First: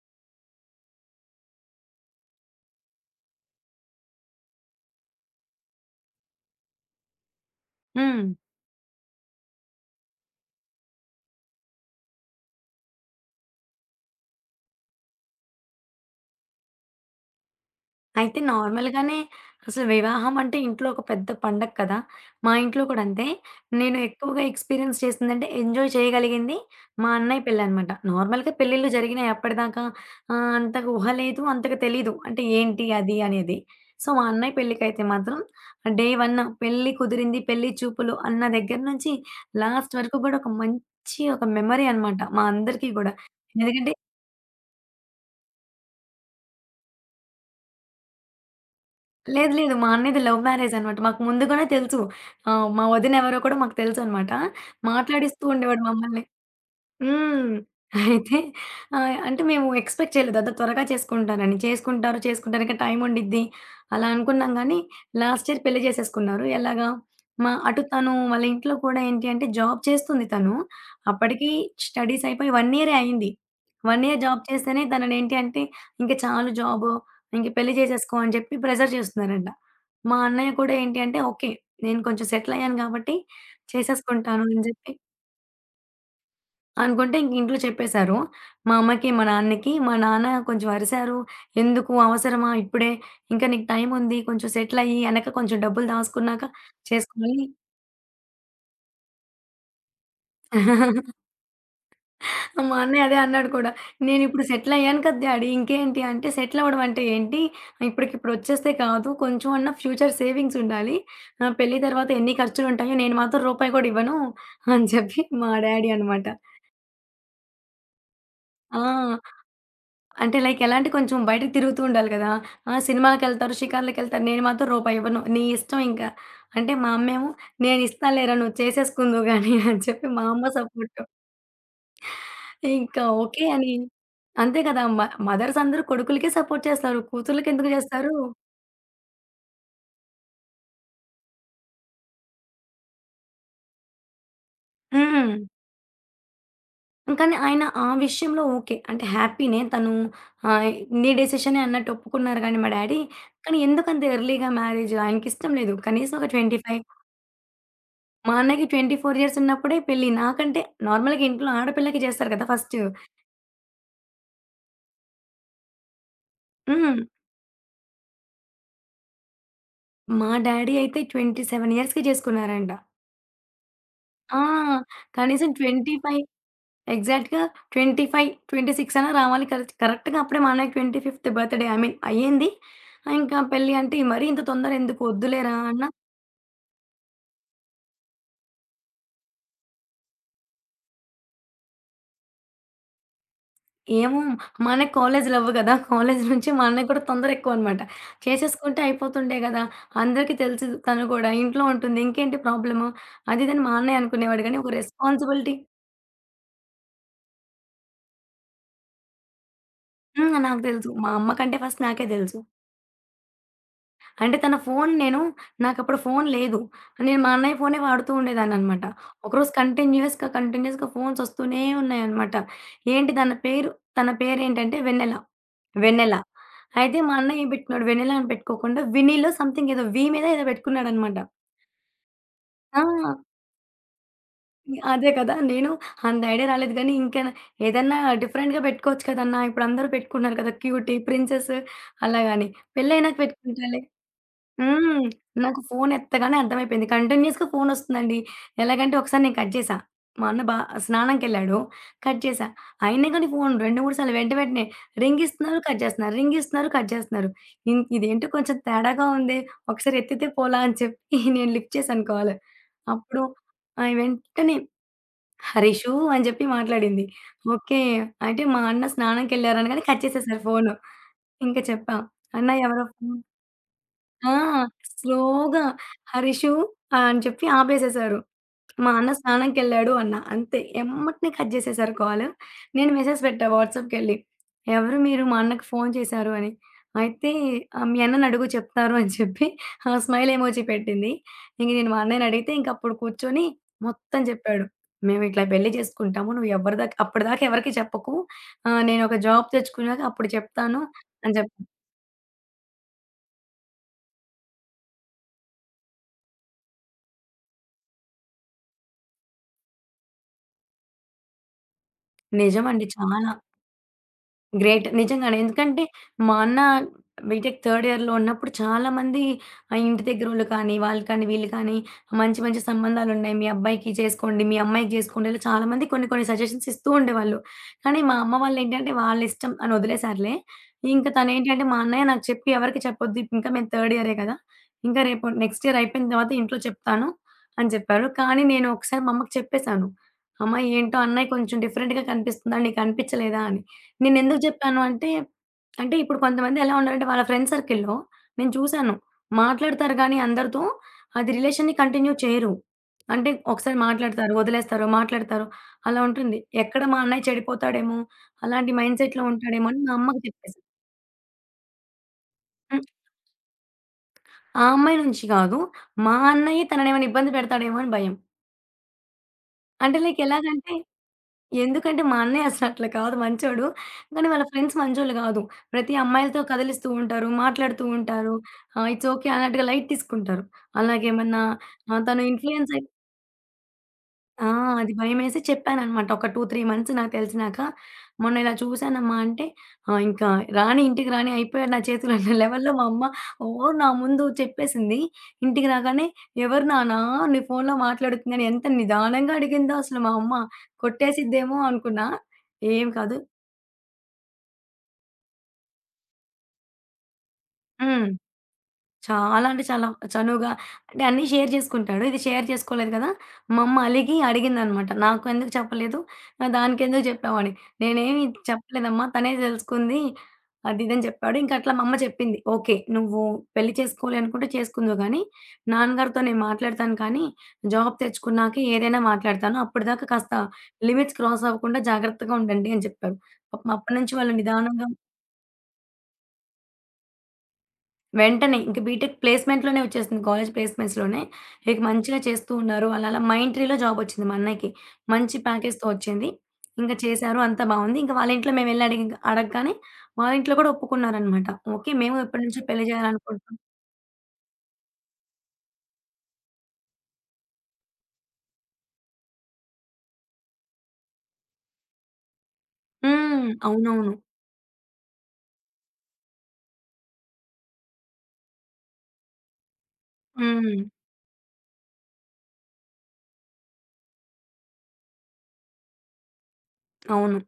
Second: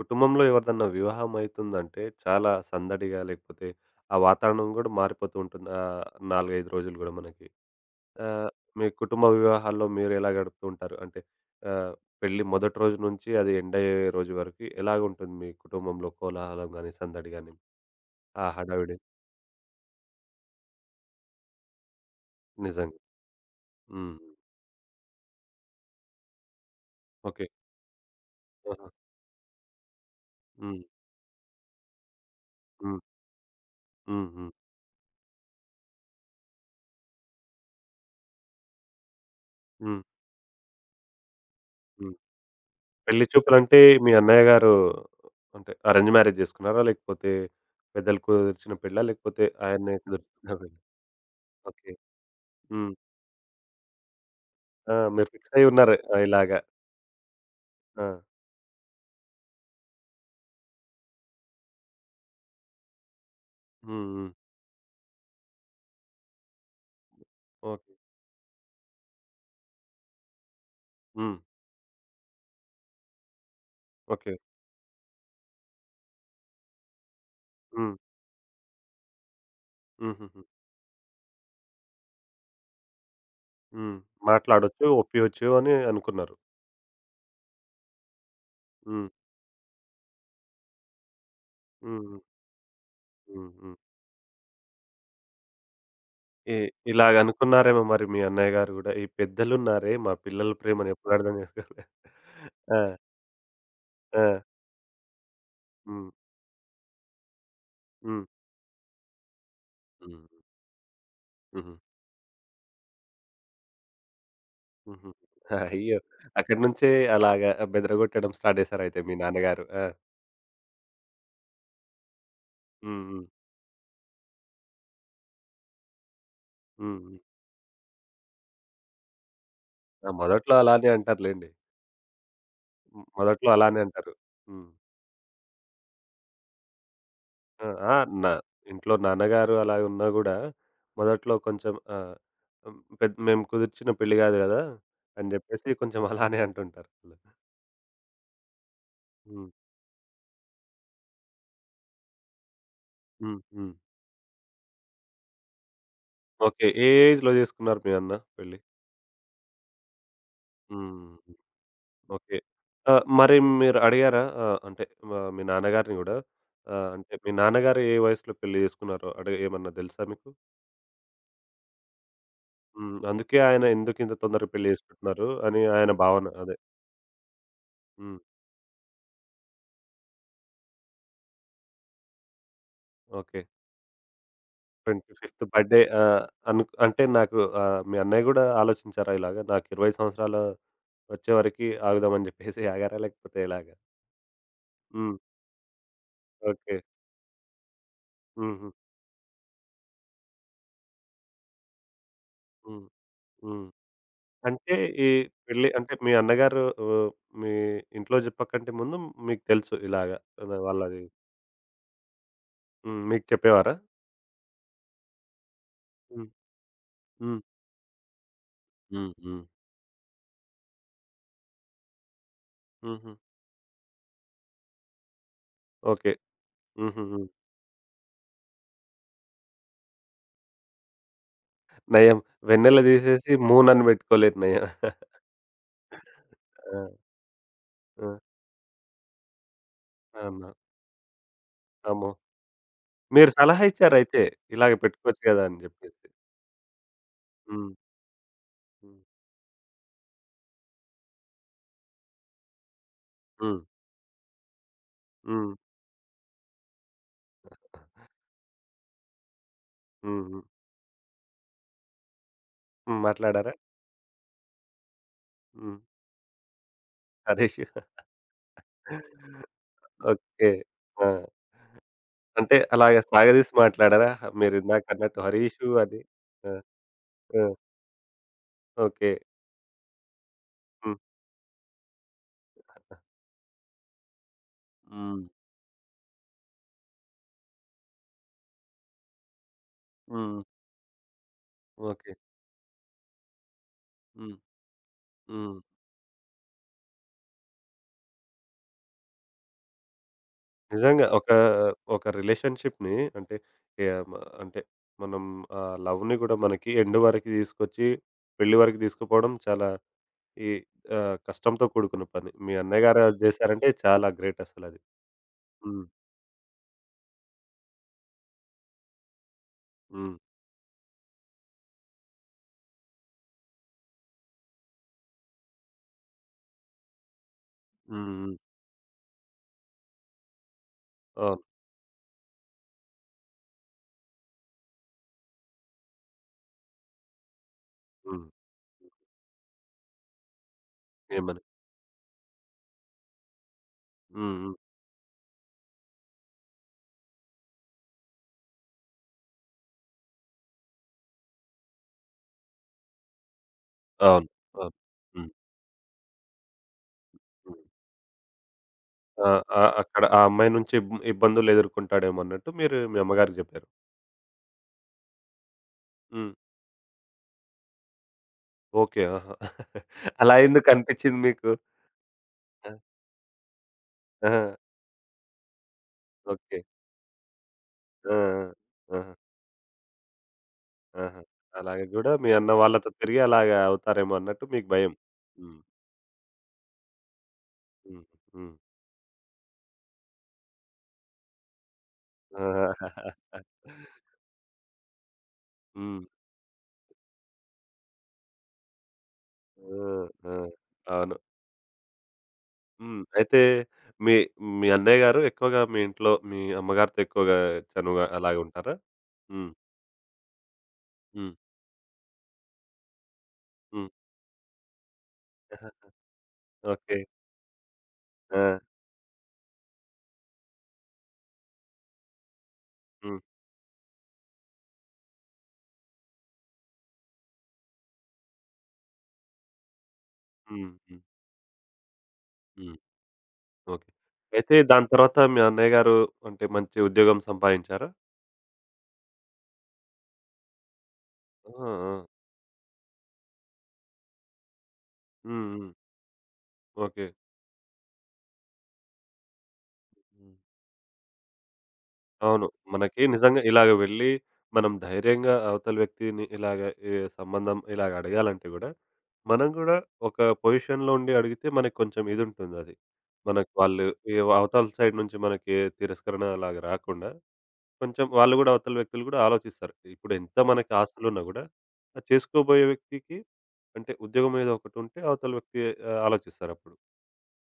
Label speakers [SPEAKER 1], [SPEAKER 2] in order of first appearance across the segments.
[SPEAKER 1] కుటుంబంలో ఎవరిదన్నా వివాహం అయితుందంటే చాలా సందడిగా లేకపోతే ఆ వాతావరణం గూడా మారిపోతూ ఉంటుంది. 4, 5 రోజులు గూడా మనకి.
[SPEAKER 2] హ్మ్.
[SPEAKER 1] ఆహ్, మీ కుటుంబ వివాహాల్లో మీరెలా గడుపుతూ ఉంటారు? అంటే ఆహ్, పెళ్లి మొదటి రోజు నుంచి అది ఎండ్ అయ్యే రోజు వరకి ఎలాగుంటుంది మీ కుటుంబంలో కోలాహలం గాని, సందడి గాని?
[SPEAKER 2] అయితే
[SPEAKER 1] ఆ హడావిడి.
[SPEAKER 2] నార్మల్‌గానే అసలు వివాహం అంటే ఇంట్లో ఒక పెద్ద పండగ కదా! మా ఇంట్లో
[SPEAKER 1] నిజంగా.
[SPEAKER 2] కూడా అంతే. నేను
[SPEAKER 1] హ్మ్.
[SPEAKER 2] ఎక్కువగా ఎక్స్‌పీరియన్స్ చేసిందంటే ఎంజాయ్ చేయగలిగింది మా అన్నయ్య
[SPEAKER 1] ఓకే.
[SPEAKER 2] పెళ్ళనమాట. నార్మల్‌గా పెళ్ళిళ్ళు
[SPEAKER 1] ఆహా!
[SPEAKER 2] జరిగినాయి అప్పటిదాకా.
[SPEAKER 1] హ్మ్.
[SPEAKER 2] అంతగా ఊహ లేదు. అంతగా తెలీదు. అంటే ఏంటి
[SPEAKER 1] హ్మ్.
[SPEAKER 2] అది అనేది. సో, మా
[SPEAKER 1] హ్మ్. హ్మ్.
[SPEAKER 2] అన్నయ్య పెళ్ళికైతే మాత్రం డే 1 పెళ్లి కుదిరింది, పెళ్లి చూపులు అన్న దగ్గర నుంచి లాస్ట్
[SPEAKER 1] హ్మ్.
[SPEAKER 2] వరకు కూడా ఒక మంచి ఒక మెమరీ
[SPEAKER 1] హ్మ్.
[SPEAKER 2] అనమాట మా అందరికీ గూడా.
[SPEAKER 1] పెళ్లి చూపులంటే
[SPEAKER 2] ఎందుకంటే
[SPEAKER 1] మీ అన్నయ్య గారు అంటే అరేంజ్ మ్యారేజ్ చేసుకున్నారా? లేకపోతే పెద్దలు కుదిర్చిన పెళ్ళా? లేకపోతే
[SPEAKER 2] లేదు. లేదు. మా
[SPEAKER 1] ఆయన్నే
[SPEAKER 2] అన్నయ్యది
[SPEAKER 1] కుదిర్చిన
[SPEAKER 2] లవ్ మ్యారేజ్
[SPEAKER 1] పెళ్ళా?
[SPEAKER 2] అనమాట. మాకు ముందుగానే
[SPEAKER 1] ఓకే.
[SPEAKER 2] తెలుసు. మా
[SPEAKER 1] హ్మ్.
[SPEAKER 2] వదిన ఎవరో కూడా మాకు తెలుసనమాట.
[SPEAKER 1] ఆ! మీరు
[SPEAKER 2] మాట్లాడిస్తూ
[SPEAKER 1] ఫిక్స్ అయ్యి
[SPEAKER 2] ఉండేవాడు
[SPEAKER 1] ఉన్నారు ఆ,
[SPEAKER 2] మమ్మల్ని.
[SPEAKER 1] ఇలాగా.
[SPEAKER 2] హ్మ్.
[SPEAKER 1] ఆ!
[SPEAKER 2] అయితే అంటే మేము ఎక్స్‌పెక్ట్ చేయలేదు. అంత త్వరగా చేసుకుంటారని. చేసుకుంటారు, చేసుకుంటారు ఇంకా టైమ్ ఉండిద్ది, అలా
[SPEAKER 1] హ్మ్. హ్మ్.
[SPEAKER 2] అనుకున్నాం గానీ, లాస్ట్ ఇయర్ పెళ్లి చేసేసుకున్నారు. ఎలాగా మా అటు
[SPEAKER 1] ఓకే.
[SPEAKER 2] తను వాళ్ళ ఇంట్లో కూడా ఏంటి అంటే జాబ్ చేస్తుంది తను.
[SPEAKER 1] హ్మ్.
[SPEAKER 2] అప్పటికి స్టడీస్ అయిపోయి 1 ఇయరే అయింది. 1 ఇయర్
[SPEAKER 1] ఓకే.
[SPEAKER 2] జాబ్ చేస్తేనే తనని ఏంటి అంటే, "ఇంక చాలు జాబు, ఇంక పెళ్లి
[SPEAKER 1] హ్మ్.
[SPEAKER 2] చేసేసుకో" అని చెప్పి ప్రెషర్ చేస్తున్నారంట. మా
[SPEAKER 1] హుహుహు.
[SPEAKER 2] అన్నయ్య కూడా ఏంటి అంటే, "ఓకే. నేను కొంచెం సెటిల్ అయ్యాను కాబట్టి
[SPEAKER 1] హ్మ్.
[SPEAKER 2] చేసేసుకుంటాను" అని
[SPEAKER 1] మాట్లాడొచ్చు,
[SPEAKER 2] చెప్పి
[SPEAKER 1] ఒప్పియొచ్చు అని అనుకున్నారు.
[SPEAKER 2] అనుకుంటే ఇంక ఇంట్లో చెప్పేశారు. మా అమ్మకి,
[SPEAKER 1] హ్మ్.
[SPEAKER 2] మా నాన్నకి. మా నాన్న కొంచెం అరిసారు. "ఎందుకు
[SPEAKER 1] హ్మ్.
[SPEAKER 2] అవసరమా ఇప్పుడే? ఇంకా
[SPEAKER 1] హ్మ్.
[SPEAKER 2] నీకు
[SPEAKER 1] హ్మ్.
[SPEAKER 2] టైం ఉంది. కొంచెం సెటిల్ అయ్యి ఎనక కొంచెం డబ్బులు దాసుకున్నాక
[SPEAKER 1] ఇ ఇలాగ
[SPEAKER 2] చేసుకోవాలి."
[SPEAKER 1] అనుకున్నారేమో మరి మీ అన్నయ్య గారు గూడా. ఈ పెద్దలున్నారే మా పిల్లల ప్రేమను ఎప్పుడు అర్థం చేసుకోలే.
[SPEAKER 2] మా
[SPEAKER 1] ఆ!
[SPEAKER 2] అన్నయ్య అదే అన్నాడు కూడా.
[SPEAKER 1] ఆ!
[SPEAKER 2] "నేనిప్పుడు సెటిల్ అయ్యాను కదా డ్యాడీ ఇంకేంటి?"
[SPEAKER 1] హ్మ్.
[SPEAKER 2] అంటే "సెటిల్ అవ్వడం అంటే ఏంటి?
[SPEAKER 1] హ్మ్.
[SPEAKER 2] ఇప్పటికిప్పుడు వచ్చేస్తే కాదు. కొంచెం అన్న ఫ్యూచర్
[SPEAKER 1] హ్మ్.
[SPEAKER 2] సేవింగ్స్ ఉండాలి.
[SPEAKER 1] హుహు.
[SPEAKER 2] పెళ్లి తర్వాత ఎన్ని ఖర్చులుంటాయో నేను మాత్రం రూపాయి కూడా ఇవ్వను" అని
[SPEAKER 1] హుహు.
[SPEAKER 2] చెప్పి మా డ్యాడీ
[SPEAKER 1] అయ్యో!
[SPEAKER 2] అన్నమాట.
[SPEAKER 1] అక్కడి నుంచే అలాగా బెదరగొట్టడం స్టార్ట్
[SPEAKER 2] ఆ!
[SPEAKER 1] జేశారయితే మీ నాన్నగారు. ఆ!
[SPEAKER 2] అంటే లైక్ ఎలా అంటే కొంచెం బయటకి తిరుగుతూ ఉండాలి కదా! ఆ!
[SPEAKER 1] హ్మ్. హ్మ్.
[SPEAKER 2] సినిమాలకెళ్తారు, షికార్లకెళ్తారు. నేను మాత్రం రూపాయి ఇవ్వను. నీ ఇష్టం ఇంకా. అంటే మా
[SPEAKER 1] హ్మ్. హ్మ్.
[SPEAKER 2] అమ్మేమో "నేను ఇస్తానులేరా నువ్వు చేసేసుకుందువు గాని" అని చెప్పి
[SPEAKER 1] ఆ!
[SPEAKER 2] మా అమ్మ
[SPEAKER 1] మొదట్లో అలానే
[SPEAKER 2] సపోర్టు.
[SPEAKER 1] అంటారులెండి.
[SPEAKER 2] ఇంకా
[SPEAKER 1] హ్మ్.
[SPEAKER 2] ఓకే
[SPEAKER 1] మొదట్లో
[SPEAKER 2] అని
[SPEAKER 1] అలానే అంటారు.
[SPEAKER 2] అంతే
[SPEAKER 1] హ్మ్.
[SPEAKER 2] కదా! మదర్స్ అందరూ కొడుకులకే సపోర్ట్ చేస్తారు.
[SPEAKER 1] ఆ!
[SPEAKER 2] కూతుర్లకెందుకు
[SPEAKER 1] ఆ!
[SPEAKER 2] చేస్తారు?
[SPEAKER 1] నా ఇంట్లో నాన్నగారు అలా ఉన్నా గూడా మొదట్లో కొంచెం ఆహ్, హ్మ్. పెద్ మేము కుదిర్చిన పెళ్లి గాదు గదా! అని
[SPEAKER 2] హ్మ్.
[SPEAKER 1] జెప్పేసి కొంచెం అలానే అంటుంటారు.
[SPEAKER 2] కానీ ఆయన ఆ విషయంలో ఓకే. అంటే
[SPEAKER 1] హ్మ్.
[SPEAKER 2] హ్యాపీనే తను. ఆహ్, నీ డెసిషనే అన్నట్టు ఒప్పుకున్నారు గానీ మా డ్యాడీ.
[SPEAKER 1] హ్మ్.
[SPEAKER 2] కానీ
[SPEAKER 1] హ్మ్.
[SPEAKER 2] ఎందుకంత ఎర్లీ‌గా మ్యారేజ్? ఆయనకిష్టం లేదు. కనీసం ఒక
[SPEAKER 1] ఓకే.
[SPEAKER 2] 25.
[SPEAKER 1] ఏ ఏజ్‌లో జేసుకున్నారు మీ అన్న
[SPEAKER 2] మా
[SPEAKER 1] పెళ్లి?
[SPEAKER 2] అన్నయ్యకి 24 ఇయర్స్ ఉన్నప్పుడే పెళ్లి. నాకంటే
[SPEAKER 1] హ్మ్.
[SPEAKER 2] నార్మల్‌గా ఇంట్లో ఆడపిల్లకి చేస్తారు
[SPEAKER 1] ఓకే.
[SPEAKER 2] కదా! ఫస్ట్.
[SPEAKER 1] మరి మీరు అడిగారా? అంటే మీ నాన్నగారిని గూడా
[SPEAKER 2] హ్మ్.
[SPEAKER 1] అంటే మీ నాన్నగారు ఏ వయసులో పెళ్లి చేసుకున్నారో ఏమన్నా తెలుసా
[SPEAKER 2] మా
[SPEAKER 1] మీకు?
[SPEAKER 2] డ్యాడీ అయితే 27 ఇయర్స్‌కి చేసుకున్నారంట.
[SPEAKER 1] హ్మ్. అందుకే ఆయన ఎందుకింత
[SPEAKER 2] ఆ!
[SPEAKER 1] తొందరగా పెళ్లి చేసుకుంటున్నారు
[SPEAKER 2] కనీసం
[SPEAKER 1] అని ఆయన
[SPEAKER 2] 25,
[SPEAKER 1] భావన. అదే.
[SPEAKER 2] ఎగ్జాక్ట్‌గా
[SPEAKER 1] హ్మ్.
[SPEAKER 2] 25, 26 అన్నా రావాలి. కరెక్ట్ కరెక్ట్‌గా అప్పుడే మా అన్నయ్యకి 25థ్ బర్త్‌డే ఐ మీన్ అయ్యింది. ఇంకా
[SPEAKER 1] ఓకే.
[SPEAKER 2] పెళ్లి అంటే మరీ ఇంత తొందర ఎందుకు
[SPEAKER 1] 25థ్
[SPEAKER 2] వద్దులేరా
[SPEAKER 1] బర్త్‌డే
[SPEAKER 2] అన్న.
[SPEAKER 1] ఆహ్, అను అంటే నాకు మీ అన్నయ్య గూడా ఆలోచించారా ఇలాగ? నాకు 20 సంవత్సరాలు వచ్చే వరకి ఆగుదామని జెప్పేసి ఆగారా? లేకపోతే ఎలాగా?
[SPEAKER 2] ఏమో! మా అన్నకి
[SPEAKER 1] హ్మ్.
[SPEAKER 2] కాలేజ్ లవ్వు గదా! కాలేజ్ నుంచి మా
[SPEAKER 1] ఓకే.
[SPEAKER 2] అన్నకి కూడా తొందర ఎక్కువనమాట.
[SPEAKER 1] హుహు.
[SPEAKER 2] చేసేసుకుంటే అయిపోతుండే గదా! అందరికీ తెలుసు తను కూడా. ఇంట్లో ఉంటుంది. ఇంకేంటి
[SPEAKER 1] హ్మ్.
[SPEAKER 2] ప్రాబ్లము? అది ఇదని
[SPEAKER 1] హ్మ్.
[SPEAKER 2] మా అన్నయ్య అనుకునేవాడు గానీ, ఒక
[SPEAKER 1] అంటే ఈ
[SPEAKER 2] రెస్పాన్సిబిలిటీ.
[SPEAKER 1] పెళ్లి అంటే మీ అన్నగారు మీ ఇంట్లో జెప్పకంటే ముందు మీకు తెలుసు ఇలాగ
[SPEAKER 2] హ్మ్.
[SPEAKER 1] అదే
[SPEAKER 2] నాకు తెలుసు.
[SPEAKER 1] వాళ్ళది.
[SPEAKER 2] మా అమ్మ కంటే ఫస్ట్ నాకే తెలుసు.
[SPEAKER 1] హ్మ్. మీకు చెప్పేవారా?
[SPEAKER 2] అంటే తన ఫోను నేను, నాకప్పుడు ఫోను
[SPEAKER 1] హ్మ్.
[SPEAKER 2] లేదు. నేను మా
[SPEAKER 1] హ్మ్.
[SPEAKER 2] అన్నయ్య ఫోనే వాడుతూ ఉండేదాన్ననమాట.
[SPEAKER 1] హ్మ్. హ్మ్.
[SPEAKER 2] ఒకరోజు కంటిన్యూయస్‌గా, కంటిన్యూయస్‌గా ఫోన్స్ వస్తూనే ఉన్నాయనమాట. ఏంటి
[SPEAKER 1] హుహు.
[SPEAKER 2] తన పేరు, తన పేరేంటంటే వెన్నెల.
[SPEAKER 1] ఓకే.
[SPEAKER 2] వెన్నెల. అయితే
[SPEAKER 1] హుహు.
[SPEAKER 2] మా
[SPEAKER 1] హ్మ్.
[SPEAKER 2] అన్నయ్య ఏం పెట్టుకున్నాడు వెన్నెల అని పెట్టుకోకుండా వినీలో సంథింగ్ ఏదో వి మీద ఏదో పెట్టుకున్నాడనమాట.
[SPEAKER 1] నయం. వెన్నెల
[SPEAKER 2] ఆ!
[SPEAKER 1] తీసేసి మూనని బెట్టుకోలేదు నయం.
[SPEAKER 2] అదే కదా! నేను అంత ఐడియా రాలేదు
[SPEAKER 1] ఆ!
[SPEAKER 2] గానీ ఇంకా ఏదన్నా
[SPEAKER 1] ఆ!
[SPEAKER 2] డిఫరెంట్‌గా పెట్టుకోవచ్చు కదన్నా! ఇప్పుడు అందరూ పెట్టుకుంటున్నారు
[SPEAKER 1] అవునా!
[SPEAKER 2] కదా! క్యూటీ, ప్రిన్సెస్
[SPEAKER 1] అమ్మో!
[SPEAKER 2] అలాగని. పెళ్లయినాక
[SPEAKER 1] మీరు సలహా
[SPEAKER 2] పెట్టుకుంటాలే.
[SPEAKER 1] ఇచ్చారయితే. ఇలాగ
[SPEAKER 2] హ్మ్.
[SPEAKER 1] పెట్టుకోవచ్చు గదా!
[SPEAKER 2] నాకు
[SPEAKER 1] అని
[SPEAKER 2] ఫోను
[SPEAKER 1] జెప్పేసి.
[SPEAKER 2] ఎత్తగానే అర్థమైపోయింది. కంటిన్యూయస్‌గా
[SPEAKER 1] హ్మ్.
[SPEAKER 2] ఫోనొస్తుందండి. ఎలాగంటే
[SPEAKER 1] హ్మ్.
[SPEAKER 2] ఒకసారి నేను కట్ చేశా. మా అన్న స్నానంకెళ్ళాడు. కట్ చేశా. అయినా గాని ఫోను
[SPEAKER 1] హ్మ్.
[SPEAKER 2] 2, 3 సార్లు వెంట వెంటనే రింగ్
[SPEAKER 1] హ్మ్.
[SPEAKER 2] ఇస్తున్నారు, కట్ చేస్తున్నారు. రింగ్ ఇస్తున్నారు, కట్ చేస్తున్నారు. ఇదేంటో కొంచెం తేడాగా ఉందే. ఒకసారి
[SPEAKER 1] హ్మ్.
[SPEAKER 2] ఎత్తితే
[SPEAKER 1] హ్మ్.
[SPEAKER 2] పోలా అని చెప్పి నేను లిఫ్ట్ చేశాను కాల్. అప్పుడు
[SPEAKER 1] మాట్లాడారా?
[SPEAKER 2] వెంటనే
[SPEAKER 1] హ్మ్.
[SPEAKER 2] హరీషూ అని చెప్పి మాట్లాడింది.
[SPEAKER 1] హరీష్.
[SPEAKER 2] ఓకే. అంటే మా అన్న స్నానంకెళ్లారు అనగానే కట్ చేసేశారు
[SPEAKER 1] ఓకే.
[SPEAKER 2] ఫోను.
[SPEAKER 1] ఆ!
[SPEAKER 2] ఇంక చెప్పా, "అన్న
[SPEAKER 1] అంటే
[SPEAKER 2] ఎవరో."
[SPEAKER 1] అలాగ సాగదీసి మాట్లాడారా?
[SPEAKER 2] ఆ!
[SPEAKER 1] మీరిందాకన్నట్టు
[SPEAKER 2] స్లోగా
[SPEAKER 1] 'హరీషు' అని.
[SPEAKER 2] హరీషు,
[SPEAKER 1] ఆ!
[SPEAKER 2] అని
[SPEAKER 1] ఆ!
[SPEAKER 2] చెప్పి ఆపేసేశారు. మా
[SPEAKER 1] ఓకే.
[SPEAKER 2] అన్న స్నానంకెళ్ళాడు అన్న. అంతే
[SPEAKER 1] హ్మ్.
[SPEAKER 2] ఎమ్మటనే కట్ చేసేశారు కాల్. నేను మెసేజ్ పెట్టా వాట్సాప్‌కెళ్ళి. ఎవరు
[SPEAKER 1] హ్మ్.
[SPEAKER 2] మీరు మా అన్నకి ఫోన్ చేశారు అని. అయితే మీ అన్నని అడుగు చెప్తారు అని చెప్పి ఆ స్మైల్
[SPEAKER 1] హ్మ్.
[SPEAKER 2] ఎమోజి పెట్టింది. ఇంక నేను మా
[SPEAKER 1] ఓకే.
[SPEAKER 2] అన్నయ్యని అడిగితే ఇంక అప్పుడు కూర్చొని మొత్తం
[SPEAKER 1] హ్మ్.
[SPEAKER 2] చెప్పాడు. "మేము ఇట్లా
[SPEAKER 1] హ్మ్.
[SPEAKER 2] పెళ్లి చేసుకుంటాము. నువ్వు ఎవరి దాకా అప్పటిదాకా ఎవరికీ చెప్పకు. నేను ఒక జాబ్ తెచ్చుకున్నాక అప్పుడు చెప్తాను"
[SPEAKER 1] నిజంగా ఒక
[SPEAKER 2] అని చెప్పి.
[SPEAKER 1] ఒక రిలేషన్‌షిప్‌ని అంటే ఏం అంటే మనం ఆ లవ్‌ని గూడా మనకి ఎండ్ వరకు తీసుకొచ్చి, పెళ్లి వరకు తీసుకుపోవడం చాలా ఈ కష్టంతో కూడుకున్న పని. మీ అన్నయ్య
[SPEAKER 2] నిజమండి
[SPEAKER 1] గారు అది
[SPEAKER 2] చాలా.
[SPEAKER 1] జేశారంటే చాలా గ్రేట్ అసలది.
[SPEAKER 2] గ్రేట్. నిజంగానే. ఎందుకంటే,
[SPEAKER 1] హ్మ్.
[SPEAKER 2] మా అన్న బీటెక్ థర్డ్ ఇయర్‌లో ఉన్నప్పుడు చాలామంది ఇంటి
[SPEAKER 1] హ్మ్.
[SPEAKER 2] దగ్గరోళ్ళు కానీ, వాళ్ళు కానీ, వీళ్ళు కానీ మంచి మంచి సంబంధాలున్నాయి. మీ అబ్బాయికి చేసుకోండి, మీ అమ్మాయికి చేసుకోండి ఇలా చాలామంది కొన్ని కొన్ని సజెషన్స్ ఇస్తూ ఉండేవాళ్ళు. కానీ
[SPEAKER 1] హ్మ్.
[SPEAKER 2] మా
[SPEAKER 1] హ్మ్.
[SPEAKER 2] అమ్మ వాళ్ళేంటంటే, వాళ్ళిష్టం అని వదిలేసారులే. ఇంక
[SPEAKER 1] అవును.
[SPEAKER 2] తనేంటంటే, మా అన్నయ్య నాకు చెప్పి ఎవరికీ చెప్పొద్దు. ఇంకా మేము థర్డ్ ఇయరే కదా! ఇంకా రేపు నెక్స్ట్ ఇయర్ అయిపోయిన తర్వాత ఇంట్లో చెప్తాను అని చెప్పారు.
[SPEAKER 1] హ్మ్.
[SPEAKER 2] కానీ నేను ఒకసారి మా అమ్మకి చెప్పేసాను. అమ్మ ఏంటో అన్నయ్య
[SPEAKER 1] ఏమని?
[SPEAKER 2] కొంచెం డిఫరెంట్‌గా కనిపిస్తున్నాడు. నీకనిపించలేదా అని.
[SPEAKER 1] హ్మ్.
[SPEAKER 2] నేనెందుకు
[SPEAKER 1] హ్మ్.
[SPEAKER 2] జెప్పాను అంటే, అంటే ఇప్పుడు కొంతమంది ఎలా ఉన్నారంటే వాళ్ళ ఫ్రెండ్ సర్కిల్‌లో నేను చూసాను. మాట్లాడతారు గానీ అందరితో అది రిలేషన్‌ని కంటిన్యూ చేయరు. అంటే ఒకసారి
[SPEAKER 1] అవును.
[SPEAKER 2] మాట్లాడతారు,
[SPEAKER 1] అవును.
[SPEAKER 2] వదిలేస్తారు,
[SPEAKER 1] హ్మ్.
[SPEAKER 2] మాట్లాడతారు, అలా ఉంటుంది. ఎక్కడ మా అన్నయ్య
[SPEAKER 1] హ్మ్.
[SPEAKER 2] చెడిపోతాడేమో, అలాంటి మైండ్ సెట్‌లో
[SPEAKER 1] ఆ! ఆ!
[SPEAKER 2] ఉంటాడేమో అని మా
[SPEAKER 1] అక్కడ ఆ
[SPEAKER 2] అమ్మకి
[SPEAKER 1] అమ్మాయి
[SPEAKER 2] చెప్పేసా.
[SPEAKER 1] నుంచి ఇబ్బందులు ఎదుర్కొంటాడేమో అన్నట్టు మీరు
[SPEAKER 2] హ్మ్.
[SPEAKER 1] మీ అమ్మగారికి జెప్పారు.
[SPEAKER 2] ఆ అమ్మాయి నుంచి గాదు. మా
[SPEAKER 1] హ్మ్.
[SPEAKER 2] అన్నయ్యే తననేమైనా ఇబ్బంది పెడతాడేమో అని భయం.
[SPEAKER 1] ఓకే. ఆహా!
[SPEAKER 2] అంటే లైక్
[SPEAKER 1] అలా ఎందుకు
[SPEAKER 2] ఎలాగంటే
[SPEAKER 1] అనిపిచ్చింది మీకు?
[SPEAKER 2] ఎందుకంటే, మా అన్నయ్య
[SPEAKER 1] ఆ!
[SPEAKER 2] అసలట్లా కాదు, మంచోడు. కానీ
[SPEAKER 1] ఆహా!
[SPEAKER 2] వాళ్ళ ఫ్రెండ్స్ మంచోళ్ళు గాదు. ప్రతి అమ్మాయిలతో
[SPEAKER 1] ఓకే.
[SPEAKER 2] కదిలిస్తూ ఉంటారు, మాట్లాడుతూ
[SPEAKER 1] ఆ!
[SPEAKER 2] ఉంటారు.
[SPEAKER 1] ఆ!
[SPEAKER 2] ఇట్స్
[SPEAKER 1] ఆహా!
[SPEAKER 2] ఓకే అన్నట్టుగా లైట్ తీసుకుంటారు.
[SPEAKER 1] ఆహా!
[SPEAKER 2] అలాగేమన్నా
[SPEAKER 1] అలాగ గూడా
[SPEAKER 2] తను
[SPEAKER 1] మీ అన్న
[SPEAKER 2] ఇన్‌ఫ్లూయెన్స్ అయి,
[SPEAKER 1] వాళ్ళతో తిరిగి అలాగా అవుతారేమో అన్నట్టు
[SPEAKER 2] ఆ!
[SPEAKER 1] మీకు
[SPEAKER 2] అది
[SPEAKER 1] భయం.
[SPEAKER 2] భయమేసి
[SPEAKER 1] హ్మ్.
[SPEAKER 2] చెప్పాననమాట. ఒక 2, 3 మంత్స్ నాకు తెలిసినాక,
[SPEAKER 1] హ్మ్.
[SPEAKER 2] మొన్న ఇలా
[SPEAKER 1] హ్మ్.
[SPEAKER 2] చూశానమ్మా అంటే, ఇంకా రాని ఇంటికి రాని అయిపోయాడు నా చేతిలో అన్న లెవెల్‌లో మా
[SPEAKER 1] ఆహా!
[SPEAKER 2] అమ్మ ఓ నా ముందు చెప్పేసింది. ఇంటికి
[SPEAKER 1] హ్మ్.
[SPEAKER 2] రాగానే "ఎవరు నాన్న నీ ఫోన్‌లో మాట్లాడుతుందని" ఎంత నిదానంగా అడిగిందో
[SPEAKER 1] ఆ!
[SPEAKER 2] అసలు మా అమ్మ.
[SPEAKER 1] ఆ! అవును.
[SPEAKER 2] కొట్టేసిద్దేమో అనుకున్నా. ఏం
[SPEAKER 1] హ్మ్.
[SPEAKER 2] కాదు.
[SPEAKER 1] అయితే మీ మీ అన్నయ్య గారు ఎక్కువగా మీ ఇంట్లో మీ అమ్మగారితో ఎక్కువగా చనువుగా
[SPEAKER 2] హ్మ్.
[SPEAKER 1] అలాగుంటారా?
[SPEAKER 2] చాలా
[SPEAKER 1] హ్మ్.
[SPEAKER 2] అంటే చాలా చనువుగా, అంటే అన్నీ
[SPEAKER 1] హ్మ్.
[SPEAKER 2] షేర్ చేసుకుంటాడు. ఇది షేర్ చేసుకోలేదు కదా! మా అమ్మ
[SPEAKER 1] హ్మ్.
[SPEAKER 2] అలిగి అడిగిందనమాట. "నాకు ఎందుకు
[SPEAKER 1] ఆహా!
[SPEAKER 2] చెప్పలేదు?
[SPEAKER 1] ఓకే.
[SPEAKER 2] దానికెందుకు చెప్పావు" అని. నేనేమి
[SPEAKER 1] ఆ!
[SPEAKER 2] చెప్పలేదమ్మా, తనే తెలుసుకుంది. అది ఇది అని చెప్పాడు. ఇంక అట్లా మా అమ్మ చెప్పింది. "ఓకే. నువ్వు
[SPEAKER 1] హ్మ్.
[SPEAKER 2] పెళ్లి చేసుకోవాలి అనుకుంటే చేసుకుందువు గానీ, నాన్నగారితో నేను మాట్లాడతాను కానీ, జాబ్ తెచ్చుకున్నాక ఏదైనా మాట్లాడతాను. అప్పటిదాకా కాస్త
[SPEAKER 1] హ్మ్. హ్మ్.
[SPEAKER 2] లిమిట్స్ క్రాస్ అవ్వకుండా జాగ్రత్తగా ఉండండి"
[SPEAKER 1] హ్మ్.
[SPEAKER 2] అని చెప్పారు. పాపం
[SPEAKER 1] ఓకే.
[SPEAKER 2] అప్పటినుంచి వాళ్ళు
[SPEAKER 1] అయితే దాని
[SPEAKER 2] నిదానంగా.
[SPEAKER 1] తర్వాత మీ అన్నయ్య గారు అంటే మంచి ఉద్యోగం సంపాదించారా?
[SPEAKER 2] వెంటనే ఇంక బీటెక్ ప్లేస్‌మెంట్‌లోనే వచ్చేసింది. కాలేజ్ ప్లేస్‌మెంట్స్‌లోనే
[SPEAKER 1] ఆ!
[SPEAKER 2] ఇక
[SPEAKER 1] ఆ!
[SPEAKER 2] మంచిగా చేస్తూ ఉన్నారు. అలా అలా మైండ్ ట్రీలో జాబ్ వచ్చింది మా అన్నయ్యకి. మంచి
[SPEAKER 1] హ్మ్. హ్మ్.
[SPEAKER 2] ప్యాకేజ్‌తో వచ్చింది. ఇంక
[SPEAKER 1] ఓకే.
[SPEAKER 2] చేశారు, అంతా బావుంది. ఇంక వాళ్ళ ఇంట్లో మేము వెళ్లి అడిగి అడగగానే వాళ్ళ
[SPEAKER 1] హ్మ్.
[SPEAKER 2] ఇంట్లో కూడా ఒప్పుకున్నారనమాట. ఓకే. మేము
[SPEAKER 1] అవును.
[SPEAKER 2] ఎప్పటినుంచో పెళ్లి
[SPEAKER 1] మనకి నిజంగా
[SPEAKER 2] చేయాలనుకుంటున్నాం.
[SPEAKER 1] ఇలాగ వెళ్ళి మనం ధైర్యంగా అవతల వ్యక్తిని ఇలాగ ఏ సంబంధం ఇలాగ అడగాలంటే గూడా, మనం గూడా ఒక పొజిషన్‌లో ఉండి అడిగితే మనకు కొంచెం ఇదుంటుందది.
[SPEAKER 2] హ్మ్.
[SPEAKER 1] మనకు వాళ్ళు
[SPEAKER 2] అవునవును.
[SPEAKER 1] ఈ అవతల సైడ్ నుంచి మనకి తిరస్కరణ అలాగ రాకుండా కొంచెం వాళ్ళు గూడా అవతల వ్యక్తులు గూడా ఆలోచిస్తారు. ఇప్పుడెంత మనకి
[SPEAKER 2] హ్మ్.
[SPEAKER 1] ఆస్తులున్నా గూడా, అది చేసుకోబోయే వ్యక్తికి అంటే ఉద్యోగం ఏదో ఒకటుంటే అవతల వ్యక్తి ఆలోచిస్తారప్పుడు.
[SPEAKER 2] అవును.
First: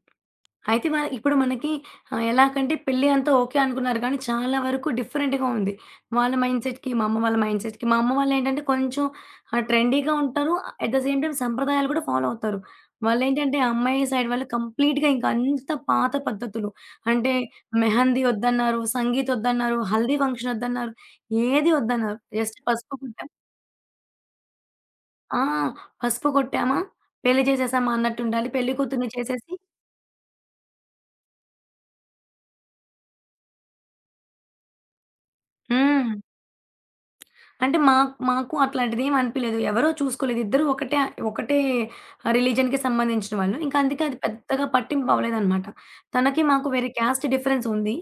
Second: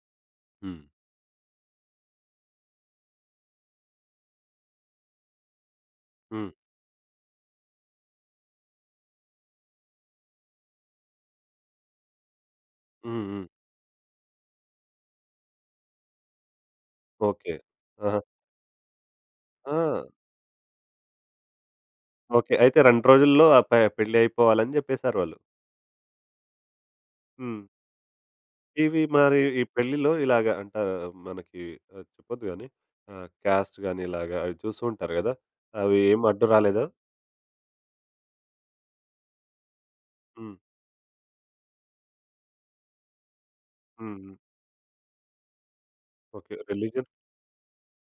[SPEAKER 1] హ్మ్.
[SPEAKER 2] అయితే మన ఇప్పుడు మనకి ఎలాగంటే పెళ్లి అంతా ఓకే అనుకున్నారు కానీ, చాలా వరకు డిఫరెంట్‌గా ఉంది. వాళ్ళ
[SPEAKER 1] హ్మ్.
[SPEAKER 2] మైండ్‌సెట్‌కి, మా అమ్మ వాళ్ళ మైండ్‌సెట్‌కి. మా అమ్మ వాళ్ళేంటంటే కొంచెం ట్రెండీగా ఉంటారు. ఎట్ ద సేమ్ టైమ్ సంప్రదాయాలు కూడా ఫాలో అవుతారు.
[SPEAKER 1] హ్మ్. హ్మ్.
[SPEAKER 2] వాళ్ళేంటంటే అమ్మాయి సైడ్ వాళ్ళు కంప్లీట్‌గా ఇంక అంత పాత పద్ధతులు. అంటే
[SPEAKER 1] ఓకే. ఆహా!
[SPEAKER 2] మెహందీ ఒద్దన్నారు, సంగీత్
[SPEAKER 1] ఆ!
[SPEAKER 2] ఒద్దన్నారు, హల్దీ ఫంక్షన్ ఒద్దన్నారు, ఏది ఒద్దన్నారు.
[SPEAKER 1] ఓకే.
[SPEAKER 2] జస్ట్
[SPEAKER 1] అయితే
[SPEAKER 2] పసుపు
[SPEAKER 1] 2
[SPEAKER 2] కొట్టాం.
[SPEAKER 1] రోజుల్లో ఆ పెళ్లి అయిపోవాలని జెప్పేసారు వాళ్ళు.
[SPEAKER 2] ఆ! పసుపు కొట్టామా, పెళ్లి
[SPEAKER 1] హ్మ్.
[SPEAKER 2] చేసేసామా అన్నట్టుండాలి. పెళ్లి
[SPEAKER 1] ఇవి
[SPEAKER 2] కూతుర్ని
[SPEAKER 1] మరి
[SPEAKER 2] చేసేసి.
[SPEAKER 1] ఈ పెళ్ళిలో ఇలాగ మనకి చెప్పొద్దు గానీ క్యాస్ట్ గాని ఇలాగ అవి చూస్తూ ఉంటారు గదా! అవి
[SPEAKER 2] హ్మ్.
[SPEAKER 1] ఏం అడ్డు రాలేదా?
[SPEAKER 2] అంటే మాకు అట్లాంటిదేమి అనిపియలేదు. ఎవరో చూసుకోలేదు.
[SPEAKER 1] హ్మ్.
[SPEAKER 2] ఇద్దరు ఒకటే ఒకటే రిలీజియన్‌కి సంబంధించిన వాళ్ళు. ఇంకా అందుకే
[SPEAKER 1] హ్మ్.
[SPEAKER 2] అది
[SPEAKER 1] హ్మ్.
[SPEAKER 2] పెద్దగా పట్టింపు అవ్వలేదనమాట. తనకి
[SPEAKER 1] ఓకే.
[SPEAKER 2] మాకు వేరే
[SPEAKER 1] రిలీజియన్?
[SPEAKER 2] క్యాస్ట్ డిఫరెన్స్ ఉంది.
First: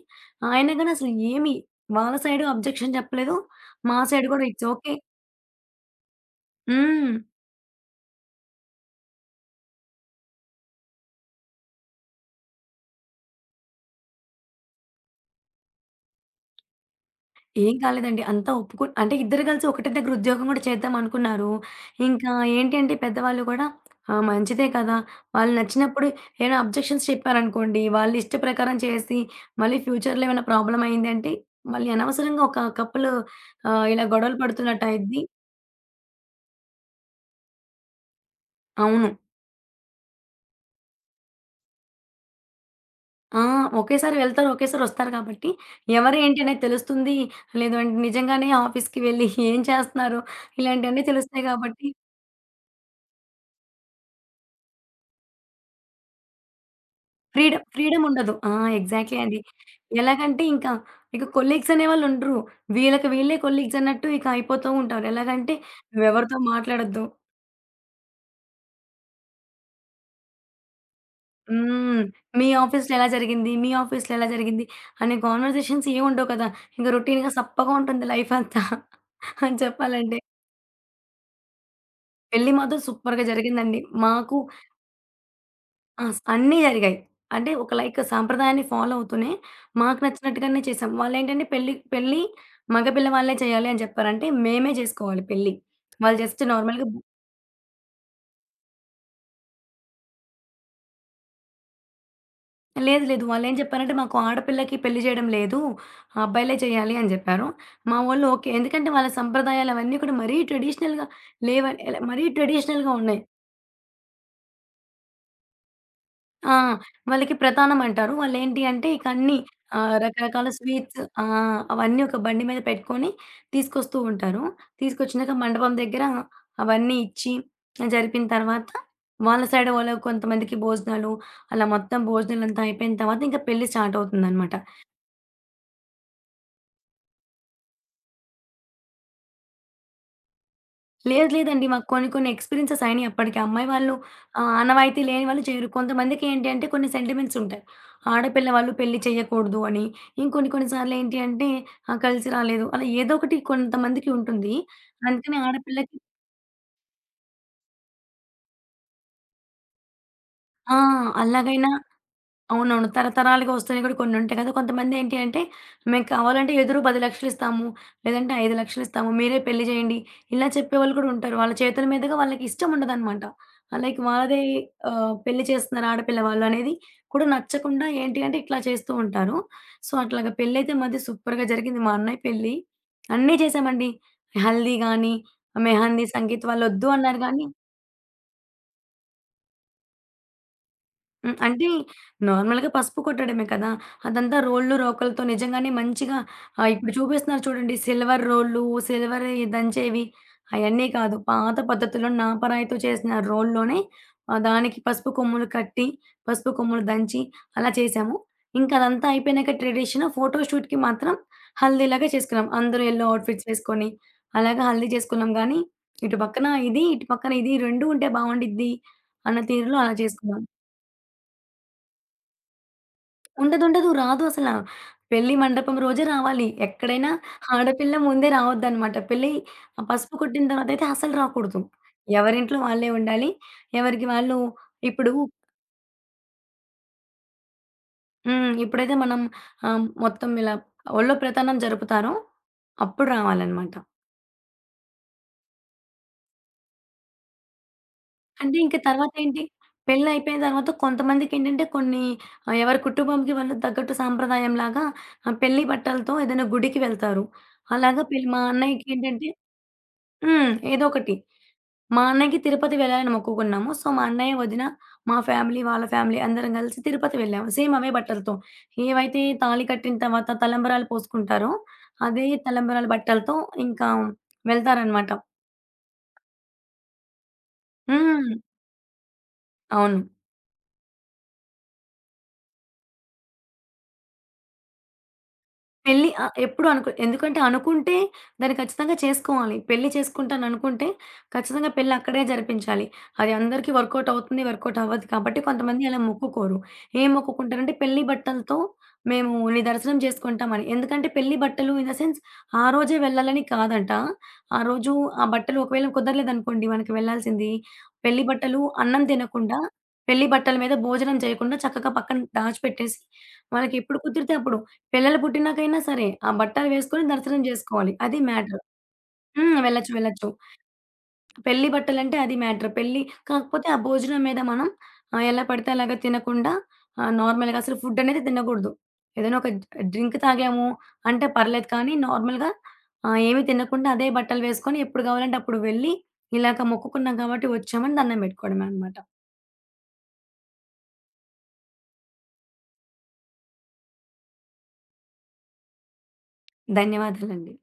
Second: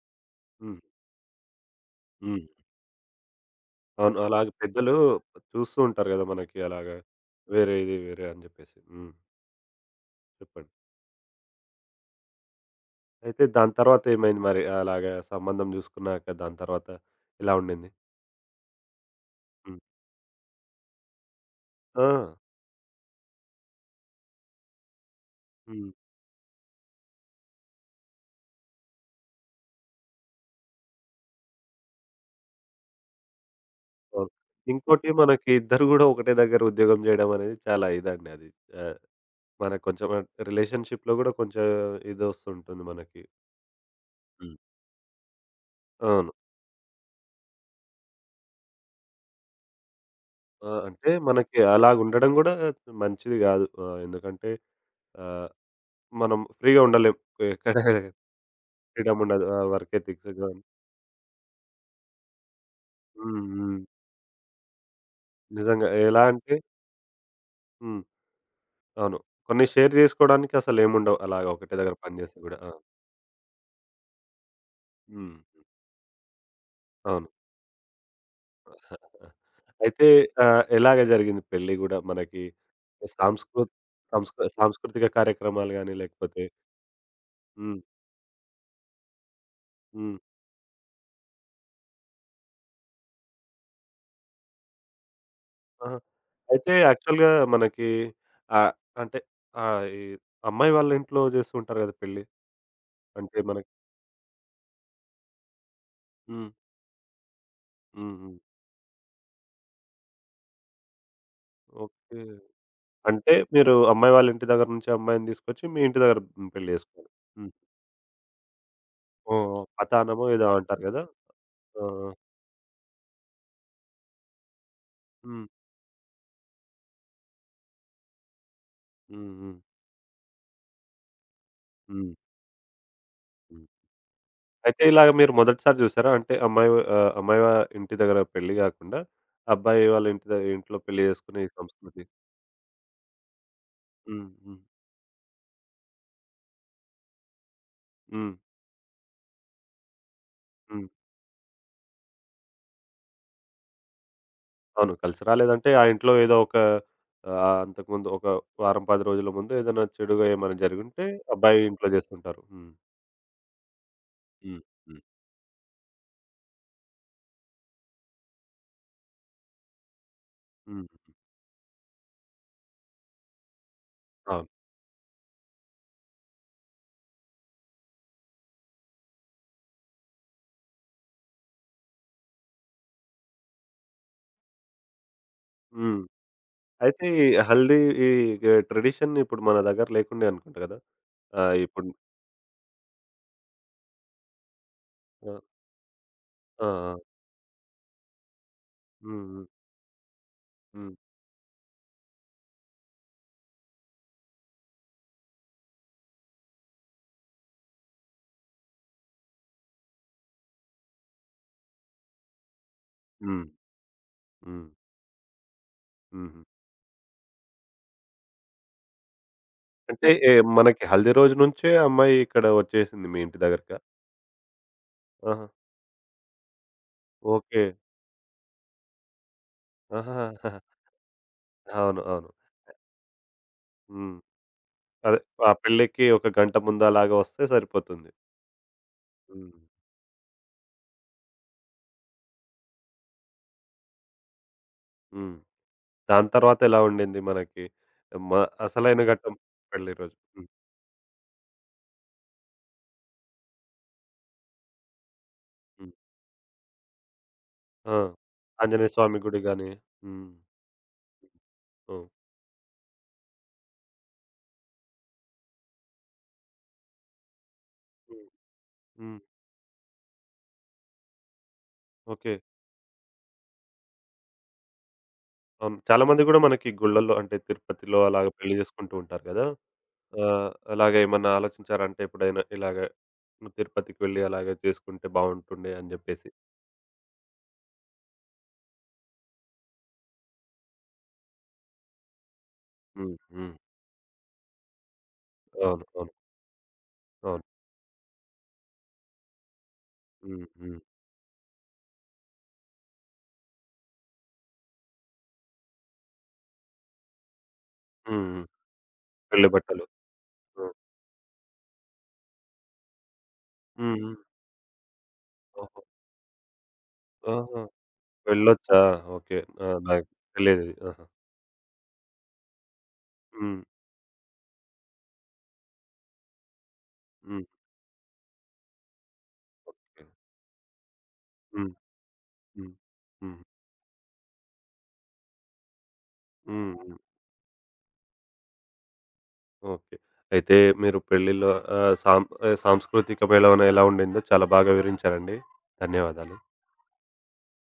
[SPEAKER 2] అయినా
[SPEAKER 1] హ్మ్.
[SPEAKER 2] గాని అసలు ఏమి వాళ్ళ
[SPEAKER 1] హ్మ్.
[SPEAKER 2] సైడు అబ్జెక్షన్ చెప్పలేదు. మా
[SPEAKER 1] అవును.
[SPEAKER 2] సైడ్ గూడా
[SPEAKER 1] అలాగే
[SPEAKER 2] ఇట్స్ ఓకే.
[SPEAKER 1] పెద్దలు చూస్తూ ఉంటారు గదా! మనకి అలాగా
[SPEAKER 2] హ్మ్.
[SPEAKER 1] వేరే ఇది వేరే అని జెప్పేసి. హ్మ్. చెప్పండి. అయితే దాని తర్వాత ఏమైంది మరి? అలాగా సంబంధం జూసుకున్నాక దాని తర్వాత ఇలా
[SPEAKER 2] ఏం
[SPEAKER 1] ఉండింది?
[SPEAKER 2] కాలేదండి. అంతా ఒప్పుకు అంటే ఇద్దరు కలిసి
[SPEAKER 1] హ్మ్.
[SPEAKER 2] ఒకటే దగ్గర ఉద్యోగం గూడా చేద్దాం అనుకున్నారు.
[SPEAKER 1] ఆ!
[SPEAKER 2] ఇంకా ఏంటి అంటే పెద్దవాళ్ళు గూడా ఆ! మంచిదే కదా! వాళ్ళు
[SPEAKER 1] హ్మ్.
[SPEAKER 2] నచ్చినప్పుడు ఏమైనా అబ్జెక్షన్స్ చెప్పారనుకోండి, వాళ్ళ ఇష్ట ప్రకారం చేసి మళ్ళీ ఫ్యూచర్‌లో ఏమైనా ప్రాబ్లమ్ అయిందంటే మళ్ళీ అనవసరంగా ఒక కపుల్ ఇలా
[SPEAKER 1] అవును.
[SPEAKER 2] గొడవలు పడుతున్నట్టు
[SPEAKER 1] ఇంకోటి
[SPEAKER 2] అయిద్ది.
[SPEAKER 1] మనకి ఇద్దరు గూడా ఒకటే దగ్గర ఉద్యోగం జేయడం అనేది చాలా ఇదండి అది. ఆహ్,
[SPEAKER 2] అవును.
[SPEAKER 1] మనకు కొంచెం రిలేషన్‌షిప్‌లో గూడా కొంచెం ఇదొస్తుంటుంది మనకి.
[SPEAKER 2] ఆ! ఒకేసారి వెళ్తారు.
[SPEAKER 1] హ్మ్.
[SPEAKER 2] ఒకేసారి వస్తారు కాబట్టి ఎవరు
[SPEAKER 1] అవును.
[SPEAKER 2] ఏంటి అనేది తెలుస్తుంది. లేదు అంటే నిజంగానే ఆఫీస్‌కి వెళ్ళి ఏం చేస్తున్నారు
[SPEAKER 1] ఆ!
[SPEAKER 2] ఇలాంటివన్నీ
[SPEAKER 1] అంటే
[SPEAKER 2] తెలుస్తాయి
[SPEAKER 1] మనకి
[SPEAKER 2] కాబట్టి
[SPEAKER 1] అలాగుండడం గూడా మంచిది గాదు. ఎందుకంటే ఆహ్, మనం ఫ్రీగా ఉండలేం.
[SPEAKER 2] ఫ్రీడమ్
[SPEAKER 1] ఎక్కడ
[SPEAKER 2] ఫ్రీడముండదు. ఆ! ఎగ్జాక్ట్‌లీ
[SPEAKER 1] ఫ్రీడమ్
[SPEAKER 2] అది.
[SPEAKER 1] ఉండదు. ఆ! వర్క్ ఎథిక్స్
[SPEAKER 2] ఎలాగంటే
[SPEAKER 1] గాని
[SPEAKER 2] ఇంకా, ఇక కొలీగ్స్ అనేవాళ్ళు ఉండరు. వీళ్ళకి వీళ్ళే
[SPEAKER 1] హ్మ్.
[SPEAKER 2] కొలీగ్స్
[SPEAKER 1] హ్మ్.
[SPEAKER 2] అన్నట్టు ఇక అయిపోతూ ఉంటారు. ఎలాగంటే
[SPEAKER 1] నిజంగా ఎలా
[SPEAKER 2] నువ్వెవరితో
[SPEAKER 1] అంటే
[SPEAKER 2] మాట్లాడొద్దు.
[SPEAKER 1] హ్మ్. అవును. కొన్ని షేర్ జేసుకోవడానికి అసలేముండవు. అలాగ ఒకటే దగ్గర
[SPEAKER 2] హ్మ్.
[SPEAKER 1] పని జేస్తే
[SPEAKER 2] మీ
[SPEAKER 1] గూడా. ఆ!
[SPEAKER 2] ఆఫీస్‌లో ఎలా జరిగింది? మీ ఆఫీస్‌లో ఎలా జరిగింది? అనే
[SPEAKER 1] హ్మ్.
[SPEAKER 2] కాన్వర్జేషన్స్ ఏం ఉండవు కదా! ఇంక
[SPEAKER 1] అవును.
[SPEAKER 2] రొటీన్‌గా సప్పగా ఉంటుంది లైఫ్ అంతా. అని
[SPEAKER 1] అయితే
[SPEAKER 2] చెప్పాలంటే.
[SPEAKER 1] ఎలాగ జరిగింది పెళ్లి గూడా మనకి
[SPEAKER 2] పెళ్లి మాత్రం సూపర్‌గా
[SPEAKER 1] సాంస్కృతి
[SPEAKER 2] జరిగిందండి. మాకు
[SPEAKER 1] సాంస్కృతిక కార్యక్రమాలు గాని
[SPEAKER 2] ఆ! స్
[SPEAKER 1] లేకపోతే
[SPEAKER 2] అన్నీ జరిగాయి. అంటే ఒక
[SPEAKER 1] హ్మ్.
[SPEAKER 2] లైక్ సాంప్రదాయాన్ని ఫాలో అవుతూనే మాకు
[SPEAKER 1] హ్మ్.
[SPEAKER 2] నచ్చినట్టుగానే చేసాం. వాళ్ళేంటంటే పెళ్లి పెళ్లి మగపిల్ల వాళ్ళే చేయాలి అని చెప్పారు. అంటే మేమే జేసుకోవాలి పెళ్లి.
[SPEAKER 1] ఆహా!
[SPEAKER 2] వాళ్ళు జస్ట్
[SPEAKER 1] అయితే
[SPEAKER 2] నార్మల్‌గా
[SPEAKER 1] యాక్చువల్‌గా మనకి ఆహ్, అంటే ఈ అమ్మాయి వాళ్ళ ఇంట్లో జేస్తూ ఉంటారు గదా పెళ్లి.
[SPEAKER 2] లేదు. లేదు.
[SPEAKER 1] అంటే
[SPEAKER 2] వాళ్ళేం
[SPEAKER 1] మనకి
[SPEAKER 2] చెప్పారంటే మాకు ఆడపిల్లకి పెళ్లి చేయడం లేదు.
[SPEAKER 1] హ్మ్.
[SPEAKER 2] అబ్బాయిలే చేయాలి అని జెప్పారు. మా
[SPEAKER 1] హ్మ్.
[SPEAKER 2] వోళ్ళు
[SPEAKER 1] హ్మ్.
[SPEAKER 2] ఓకే. ఎందుకంటే వాళ్ళ సంప్రదాయాలు అవన్నీ కూడా మరీ ట్రెడిషనల్‌గా లేవని ఎలా
[SPEAKER 1] ఓకే.
[SPEAKER 2] మరీ ట్రెడిషనల్‌గా ఉన్నాయి.
[SPEAKER 1] అంటే మీరు అమ్మాయి వాళ్ళ ఇంటి దగ్గర నుంచి అమ్మాయిని తీసుకొచ్చి మీ ఇంటి దగ్గర
[SPEAKER 2] ఆ!
[SPEAKER 1] పెళ్లి చేసుకున్నారు.
[SPEAKER 2] వాళ్ళకి
[SPEAKER 1] హ్మ్.
[SPEAKER 2] ప్రతానం అంటారు. వాళ్ళేంటి అంటే ఇక అన్నీ
[SPEAKER 1] ఓహ్! పతానమో
[SPEAKER 2] రకరకాల
[SPEAKER 1] ఏదో అంటారు
[SPEAKER 2] స్వీట్స్.
[SPEAKER 1] గదా!
[SPEAKER 2] ఆ!
[SPEAKER 1] ఆ!
[SPEAKER 2] అవన్నీ
[SPEAKER 1] ఆ!
[SPEAKER 2] ఒక బండి మీద పెట్టుకొని తీసుకొస్తూ ఉంటారు. తీసుకొచ్చినాక
[SPEAKER 1] హ్మ్.
[SPEAKER 2] మండపం దగ్గర అవన్నీ ఇచ్చి జరిపిన తర్వాత
[SPEAKER 1] హ్మ్.
[SPEAKER 2] వాళ్ళ
[SPEAKER 1] హ్మ్.
[SPEAKER 2] సైడ్ వాళ్ళు కొంతమందికి భోజనాలు, అలా మొత్తం
[SPEAKER 1] హ్మ్.
[SPEAKER 2] భోజనాలంతా అయిపోయిన తర్వాత ఇంకా
[SPEAKER 1] హ్మ్.
[SPEAKER 2] పెళ్లి స్టార్ట్ అవుతుందనమాట.
[SPEAKER 1] అయితే ఇలాగ మీరు మొదటిసారి చూసారా? అంటే అమ్మాయి ఆహ్, అమ్మాయి వా ఇంటి దగ్గర పెళ్లి గాకుండా అబ్బాయి వాళ్ళ ఇంటి ద ఇంట్లో పెళ్లి
[SPEAKER 2] లేదు
[SPEAKER 1] చేసుకునే ఈ
[SPEAKER 2] లేదండి. మాకు
[SPEAKER 1] సంస్కృతి.
[SPEAKER 2] కొన్ని కొన్ని ఎక్స్‌పీరియన్సెస్ అయినియి అప్పటికి. అమ్మాయి వాళ్ళు
[SPEAKER 1] హ్మ్. హ్మ్.
[SPEAKER 2] ఆనవాయితీ లేని వాళ్ళు చేయరు. కొంతమందికి ఏంటి అంటే కొన్ని సెంటిమెంట్స్ ఉంటాయి.
[SPEAKER 1] హ్మ్.
[SPEAKER 2] ఆడపిల్ల వాళ్ళు పెళ్లి చేయకూడదు అని. ఇంకొన్ని కొన్ని
[SPEAKER 1] హ్మ్.
[SPEAKER 2] సార్లు ఏంటి అంటే కలిసి రాలేదు. అలా ఏదో ఒకటి కొంతమందికి ఉంటుంది.
[SPEAKER 1] అవును. కలిసి
[SPEAKER 2] అందుకని
[SPEAKER 1] రాలేదంటే ఆ
[SPEAKER 2] ఆడపిల్లకి
[SPEAKER 1] ఇంట్లో ఏదో ఒక అంతకుముందు ఒక వారం, 10 రోజుల ముందు ఏదైనా చెడుగా ఏమైనా
[SPEAKER 2] ఆ!
[SPEAKER 1] జరిగుంటే అబ్బాయి
[SPEAKER 2] అలాగైనా
[SPEAKER 1] ఇంట్లో జేస్తుంటారు. హ్మ్.
[SPEAKER 2] అవునవును. తరతరాలుగా వస్తున్నాయి కూడా కొన్నుంటాయి కదా!
[SPEAKER 1] హ్మ్. హ్మ్.
[SPEAKER 2] కొంతమందేంటి అంటే, మేము కావాలంటే ఎదురు 10,00,000 ఇస్తాము. లేదంటే 5,00,000 ఇస్తాము. మీరే పెళ్లి చేయండి. ఇలా
[SPEAKER 1] హ్మ్.
[SPEAKER 2] చెప్పేవాళ్ళు కూడా ఉంటారు. వాళ్ళ చేతుల మీదుగా వాళ్ళకి ఇష్టం ఉండదనమాట. లైక్ వాళ్ళదే
[SPEAKER 1] అవును.
[SPEAKER 2] పెళ్లి చేస్తున్నారు ఆడపిల్ల వాళ్ళు అనేది కూడా నచ్చకుండా ఏంటి అంటే ఇట్లా చేస్తూ ఉంటారు. సో, అట్లాగా పెళ్లయితే మాది సూపర్‌గా జరిగింది. మా అన్నయ్య పెళ్లి. అన్నీ చేశామండి. హల్దీ గాని,
[SPEAKER 1] హ్మ్.
[SPEAKER 2] మెహందీ, సంగీత్ వాళ్ళొద్దు
[SPEAKER 1] అయితే
[SPEAKER 2] అన్నారు గానీ.
[SPEAKER 1] హల్దీ ఈ ట్రెడిషన్ ఇప్పుడు మన దగ్గర లేకుండే అనుకుంటా గదా!
[SPEAKER 2] హ్మ్.
[SPEAKER 1] ఆ!
[SPEAKER 2] అంటే
[SPEAKER 1] ఇప్పుడు
[SPEAKER 2] నార్మల్‌గా పసుపు కొట్టడమే కదా! అదంతా రోళ్ళు, రోకలతో
[SPEAKER 1] ఆ!
[SPEAKER 2] నిజంగానే మంచిగా
[SPEAKER 1] ఆ!
[SPEAKER 2] ఇప్పుడు
[SPEAKER 1] ఆ!
[SPEAKER 2] చూపిస్తున్నారు చూడండి సిల్వర్ రోళ్ళు, సిల్వర్ ఈ
[SPEAKER 1] హ్మ్.
[SPEAKER 2] దంచేవి, అయన్నీ
[SPEAKER 1] హ్మ్.
[SPEAKER 2] కాదు. పాత పద్ధతిలో నాపరాయితో చేసిన రోల్లోనే దానికి పసుపు కొమ్ములు కట్టి, పసుపు కొమ్ములు దంచి అలా చేశాము. ఇంకా అదంతా అయిపోయినాక ట్రెడిషన్ ఫోటో షూట్‌కి మాత్రం హల్దీలాగా చేసుకున్నాం. అందరూ యెల్లో
[SPEAKER 1] హ్మ్.
[SPEAKER 2] అవుట్‌ఫిట్స్ వేసుకొని అలాగా
[SPEAKER 1] హ్మ్. హ్మ్.
[SPEAKER 2] హల్దీ చేసుకున్నాం గానీ, ఇటు
[SPEAKER 1] హుహు.
[SPEAKER 2] పక్కన ఇది, ఇటు పక్కన ఇది 2 ఉంటే బావుండిద్ది అన్న తీరులో అలా
[SPEAKER 1] అంటే
[SPEAKER 2] చేసుకున్నాం.
[SPEAKER 1] మనకి హల్దీ రోజు నుంచే అమ్మాయి ఇక్కడ వచ్చేసింది మీ ఇంటి దగ్గరకా?
[SPEAKER 2] ఉండదుండదు. రాదు అసల. పెళ్లి
[SPEAKER 1] ఆహా!
[SPEAKER 2] మండపం రోజే రావాలి. ఎక్కడైనా
[SPEAKER 1] ఓకే.
[SPEAKER 2] ఆడపిల్ల ముందే రావద్దనమాట. పెళ్లి పసుపు కొట్టిన
[SPEAKER 1] ఆహాహా!
[SPEAKER 2] తర్వాతయితే అసలు రాకూడదు.
[SPEAKER 1] అవును. అవును.
[SPEAKER 2] ఎవరింట్లో వాళ్ళే ఉండాలి. ఎవరికి
[SPEAKER 1] హ్మ్.
[SPEAKER 2] వాళ్ళు ఇప్పుడు.
[SPEAKER 1] అదే ఆ పెళ్ళికి ఒక గంట ముందు అలాగా వస్తే సరిపోతుంది.
[SPEAKER 2] హ్మ్. ఎప్పుడైతే మనం
[SPEAKER 1] హ్మ్.
[SPEAKER 2] మొత్తం ఇలా ఒళ్ళో ప్రతానం జరుపుతారో అప్పుడు రావాలనమాట.
[SPEAKER 1] హ్మ్. దాని తర్వాత ఎలా ఉండింది మనకి మ
[SPEAKER 2] అంటే ఇంక
[SPEAKER 1] అసలైన ఘట్టం
[SPEAKER 2] తర్వాతేంటి
[SPEAKER 1] పెళ్లి రోజు?
[SPEAKER 2] పెళ్లయిపోయిన
[SPEAKER 1] హ్మ్.
[SPEAKER 2] తర్వాత కొంతమందికేంటంటే కొన్ని ఎవరి కుటుంబంకి వాళ్ళు తగ్గట్టు సాంప్రదాయంలాగా పెళ్లి
[SPEAKER 1] హ్మ్.
[SPEAKER 2] బట్టలతో ఏదైనా గుడికి వెళ్తారు.
[SPEAKER 1] ఆ!
[SPEAKER 2] అలాగా పెళ్లి మా
[SPEAKER 1] ఆంజనేయ స్వామి
[SPEAKER 2] అన్నయ్యకేంటంటే.
[SPEAKER 1] గుడి గాని. హ్మ్.
[SPEAKER 2] హ్మ్. ఏదో ఒకటి. మా
[SPEAKER 1] హ్మ్.
[SPEAKER 2] అన్నయ్యకి తిరుపతి వెళ్ళాలని మొక్కుకున్నాము. సో, మా అన్నయ్య, వదిన, మా ఫ్యామిలీ, వాళ్ళ ఫ్యామిలీ అందరం కలిసి తిరుపతి వెళ్ళాము. సేమ్ అవే
[SPEAKER 1] హ్మ్.
[SPEAKER 2] బట్టలతో.
[SPEAKER 1] హ్మ్.
[SPEAKER 2] ఏవైతే తాళి కట్టిన తర్వాత తలంబరాలు పోసుకుంటారో, అదే
[SPEAKER 1] ఓకే.
[SPEAKER 2] తలంబరాల బట్టలతో ఇంకా వెళ్తారనమాట.
[SPEAKER 1] అవును. చాలా మంది గూడా మనకి గుళ్ళల్లో అంటే తిరుపతిలో అలాగ
[SPEAKER 2] హ్మ్.
[SPEAKER 1] పెళ్లి జేసుకుంటూ ఉంటారు గదా!
[SPEAKER 2] అవును.
[SPEAKER 1] ఆహ్, అలాగే ఏమన్నా ఆలోచించారా? అంటే ఎప్పుడైనా ఇలాగ తిరుపతికి వెళ్లి అలాగే చేసుకుంటే బావుంటుండే అని
[SPEAKER 2] పెళ్లి ఆ!
[SPEAKER 1] జెప్పేసి.
[SPEAKER 2] ఎప్పుడు అనుకో ఎందుకంటే అనుకుంటే దాన్ని ఖచ్చితంగా చేసుకోవాలి. పెళ్లి చేసుకుంటాననుకుంటే ఖచ్చితంగా పెళ్లి అక్కడే జరిపించాలి.
[SPEAKER 1] హ్మ్.
[SPEAKER 2] అది
[SPEAKER 1] హ్మ్.
[SPEAKER 2] అందరికీ వర్కౌట్ అవుతుంది, వర్కౌట్ అవ్వదు కాబట్టి
[SPEAKER 1] అవును.
[SPEAKER 2] కొంతమంది అలా
[SPEAKER 1] అవును.
[SPEAKER 2] మొక్కుకోరు. ఏం
[SPEAKER 1] అవును.
[SPEAKER 2] మొక్కుకుంటారంటే పెళ్లి బట్టలతో మేము నీ దర్శనం
[SPEAKER 1] హ్మ్.
[SPEAKER 2] చేసుకుంటామని.
[SPEAKER 1] హ్మ్.
[SPEAKER 2] ఎందుకంటే పెళ్లి బట్టలు ఇన్ ద సెన్స్ ఆ రోజే వెళ్ళాలని కాదంట. ఆ రోజు ఆ బట్టలు ఒకవేళ కుదరలేదనుకోండి మనకి వెళ్ళాల్సింది.
[SPEAKER 1] హ్మ్.
[SPEAKER 2] పెళ్లి
[SPEAKER 1] హ్మ్.
[SPEAKER 2] బట్టలు అన్నం
[SPEAKER 1] పెళ్లి
[SPEAKER 2] తినకుండా,
[SPEAKER 1] బట్టలు.
[SPEAKER 2] పెళ్లి బట్టల
[SPEAKER 1] ఆ!
[SPEAKER 2] మీద భోజనం చేయకుండా చక్కగా పక్కన దాచిపెట్టేసి, వాళ్ళకి
[SPEAKER 1] హ్మ్.
[SPEAKER 2] ఎప్పుడు
[SPEAKER 1] హ్మ్.
[SPEAKER 2] కుదిరితే అప్పుడు పిల్లలు పుట్టినాకైనా
[SPEAKER 1] ఓహో!
[SPEAKER 2] సరే, ఆ బట్టలు వేసుకొని దర్శనం
[SPEAKER 1] ఆహా!
[SPEAKER 2] జేసుకోవాలి. అది మ్యాటర్.
[SPEAKER 1] వెళ్ళొచ్చా? ఓకే.
[SPEAKER 2] హ్మ్.
[SPEAKER 1] ఆ!
[SPEAKER 2] వెళ్ళొచ్చు.
[SPEAKER 1] నాకు
[SPEAKER 2] వెళ్ళొచ్చు.
[SPEAKER 1] తెలీదిది. ఆహా!
[SPEAKER 2] పెళ్లి బట్టలంటే అది మ్యాటర్. పెళ్లి
[SPEAKER 1] హ్మ్.
[SPEAKER 2] కాకపోతే ఆ భోజనం మీద మనం ఎలా పడితే అలాగా తినకుండా
[SPEAKER 1] హ్మ్.
[SPEAKER 2] నార్మల్‌గా అసలు ఫుడ్ అనేది తినకూడదు. ఏదైనా ఒక
[SPEAKER 1] ఓకే.
[SPEAKER 2] డ్రింక్ తాగాము అంటే పర్లేదు
[SPEAKER 1] హ్మ్.
[SPEAKER 2] కానీ నార్మల్‌గా
[SPEAKER 1] హ్మ్. హ్మ్.
[SPEAKER 2] ఏమి తినకుండా అదే బట్టలు వేసుకొని ఎప్పుడు గావాలంటే అప్పుడు వెళ్ళి, ఇలాగ
[SPEAKER 1] హ్మ్.
[SPEAKER 2] మొక్కుకున్నాం కాబట్టి వచ్చామని దండం బెట్టుకోవడమే అనమాట.
[SPEAKER 1] ఓకే. అయితే మీరు పెళ్ళిలో సాంస్కృతిక మేళవన ఎలా ఉండిందో చాలా బాగా వివరించారండి. ధన్యవాదాలు.
[SPEAKER 2] ధన్యవాదాలండి.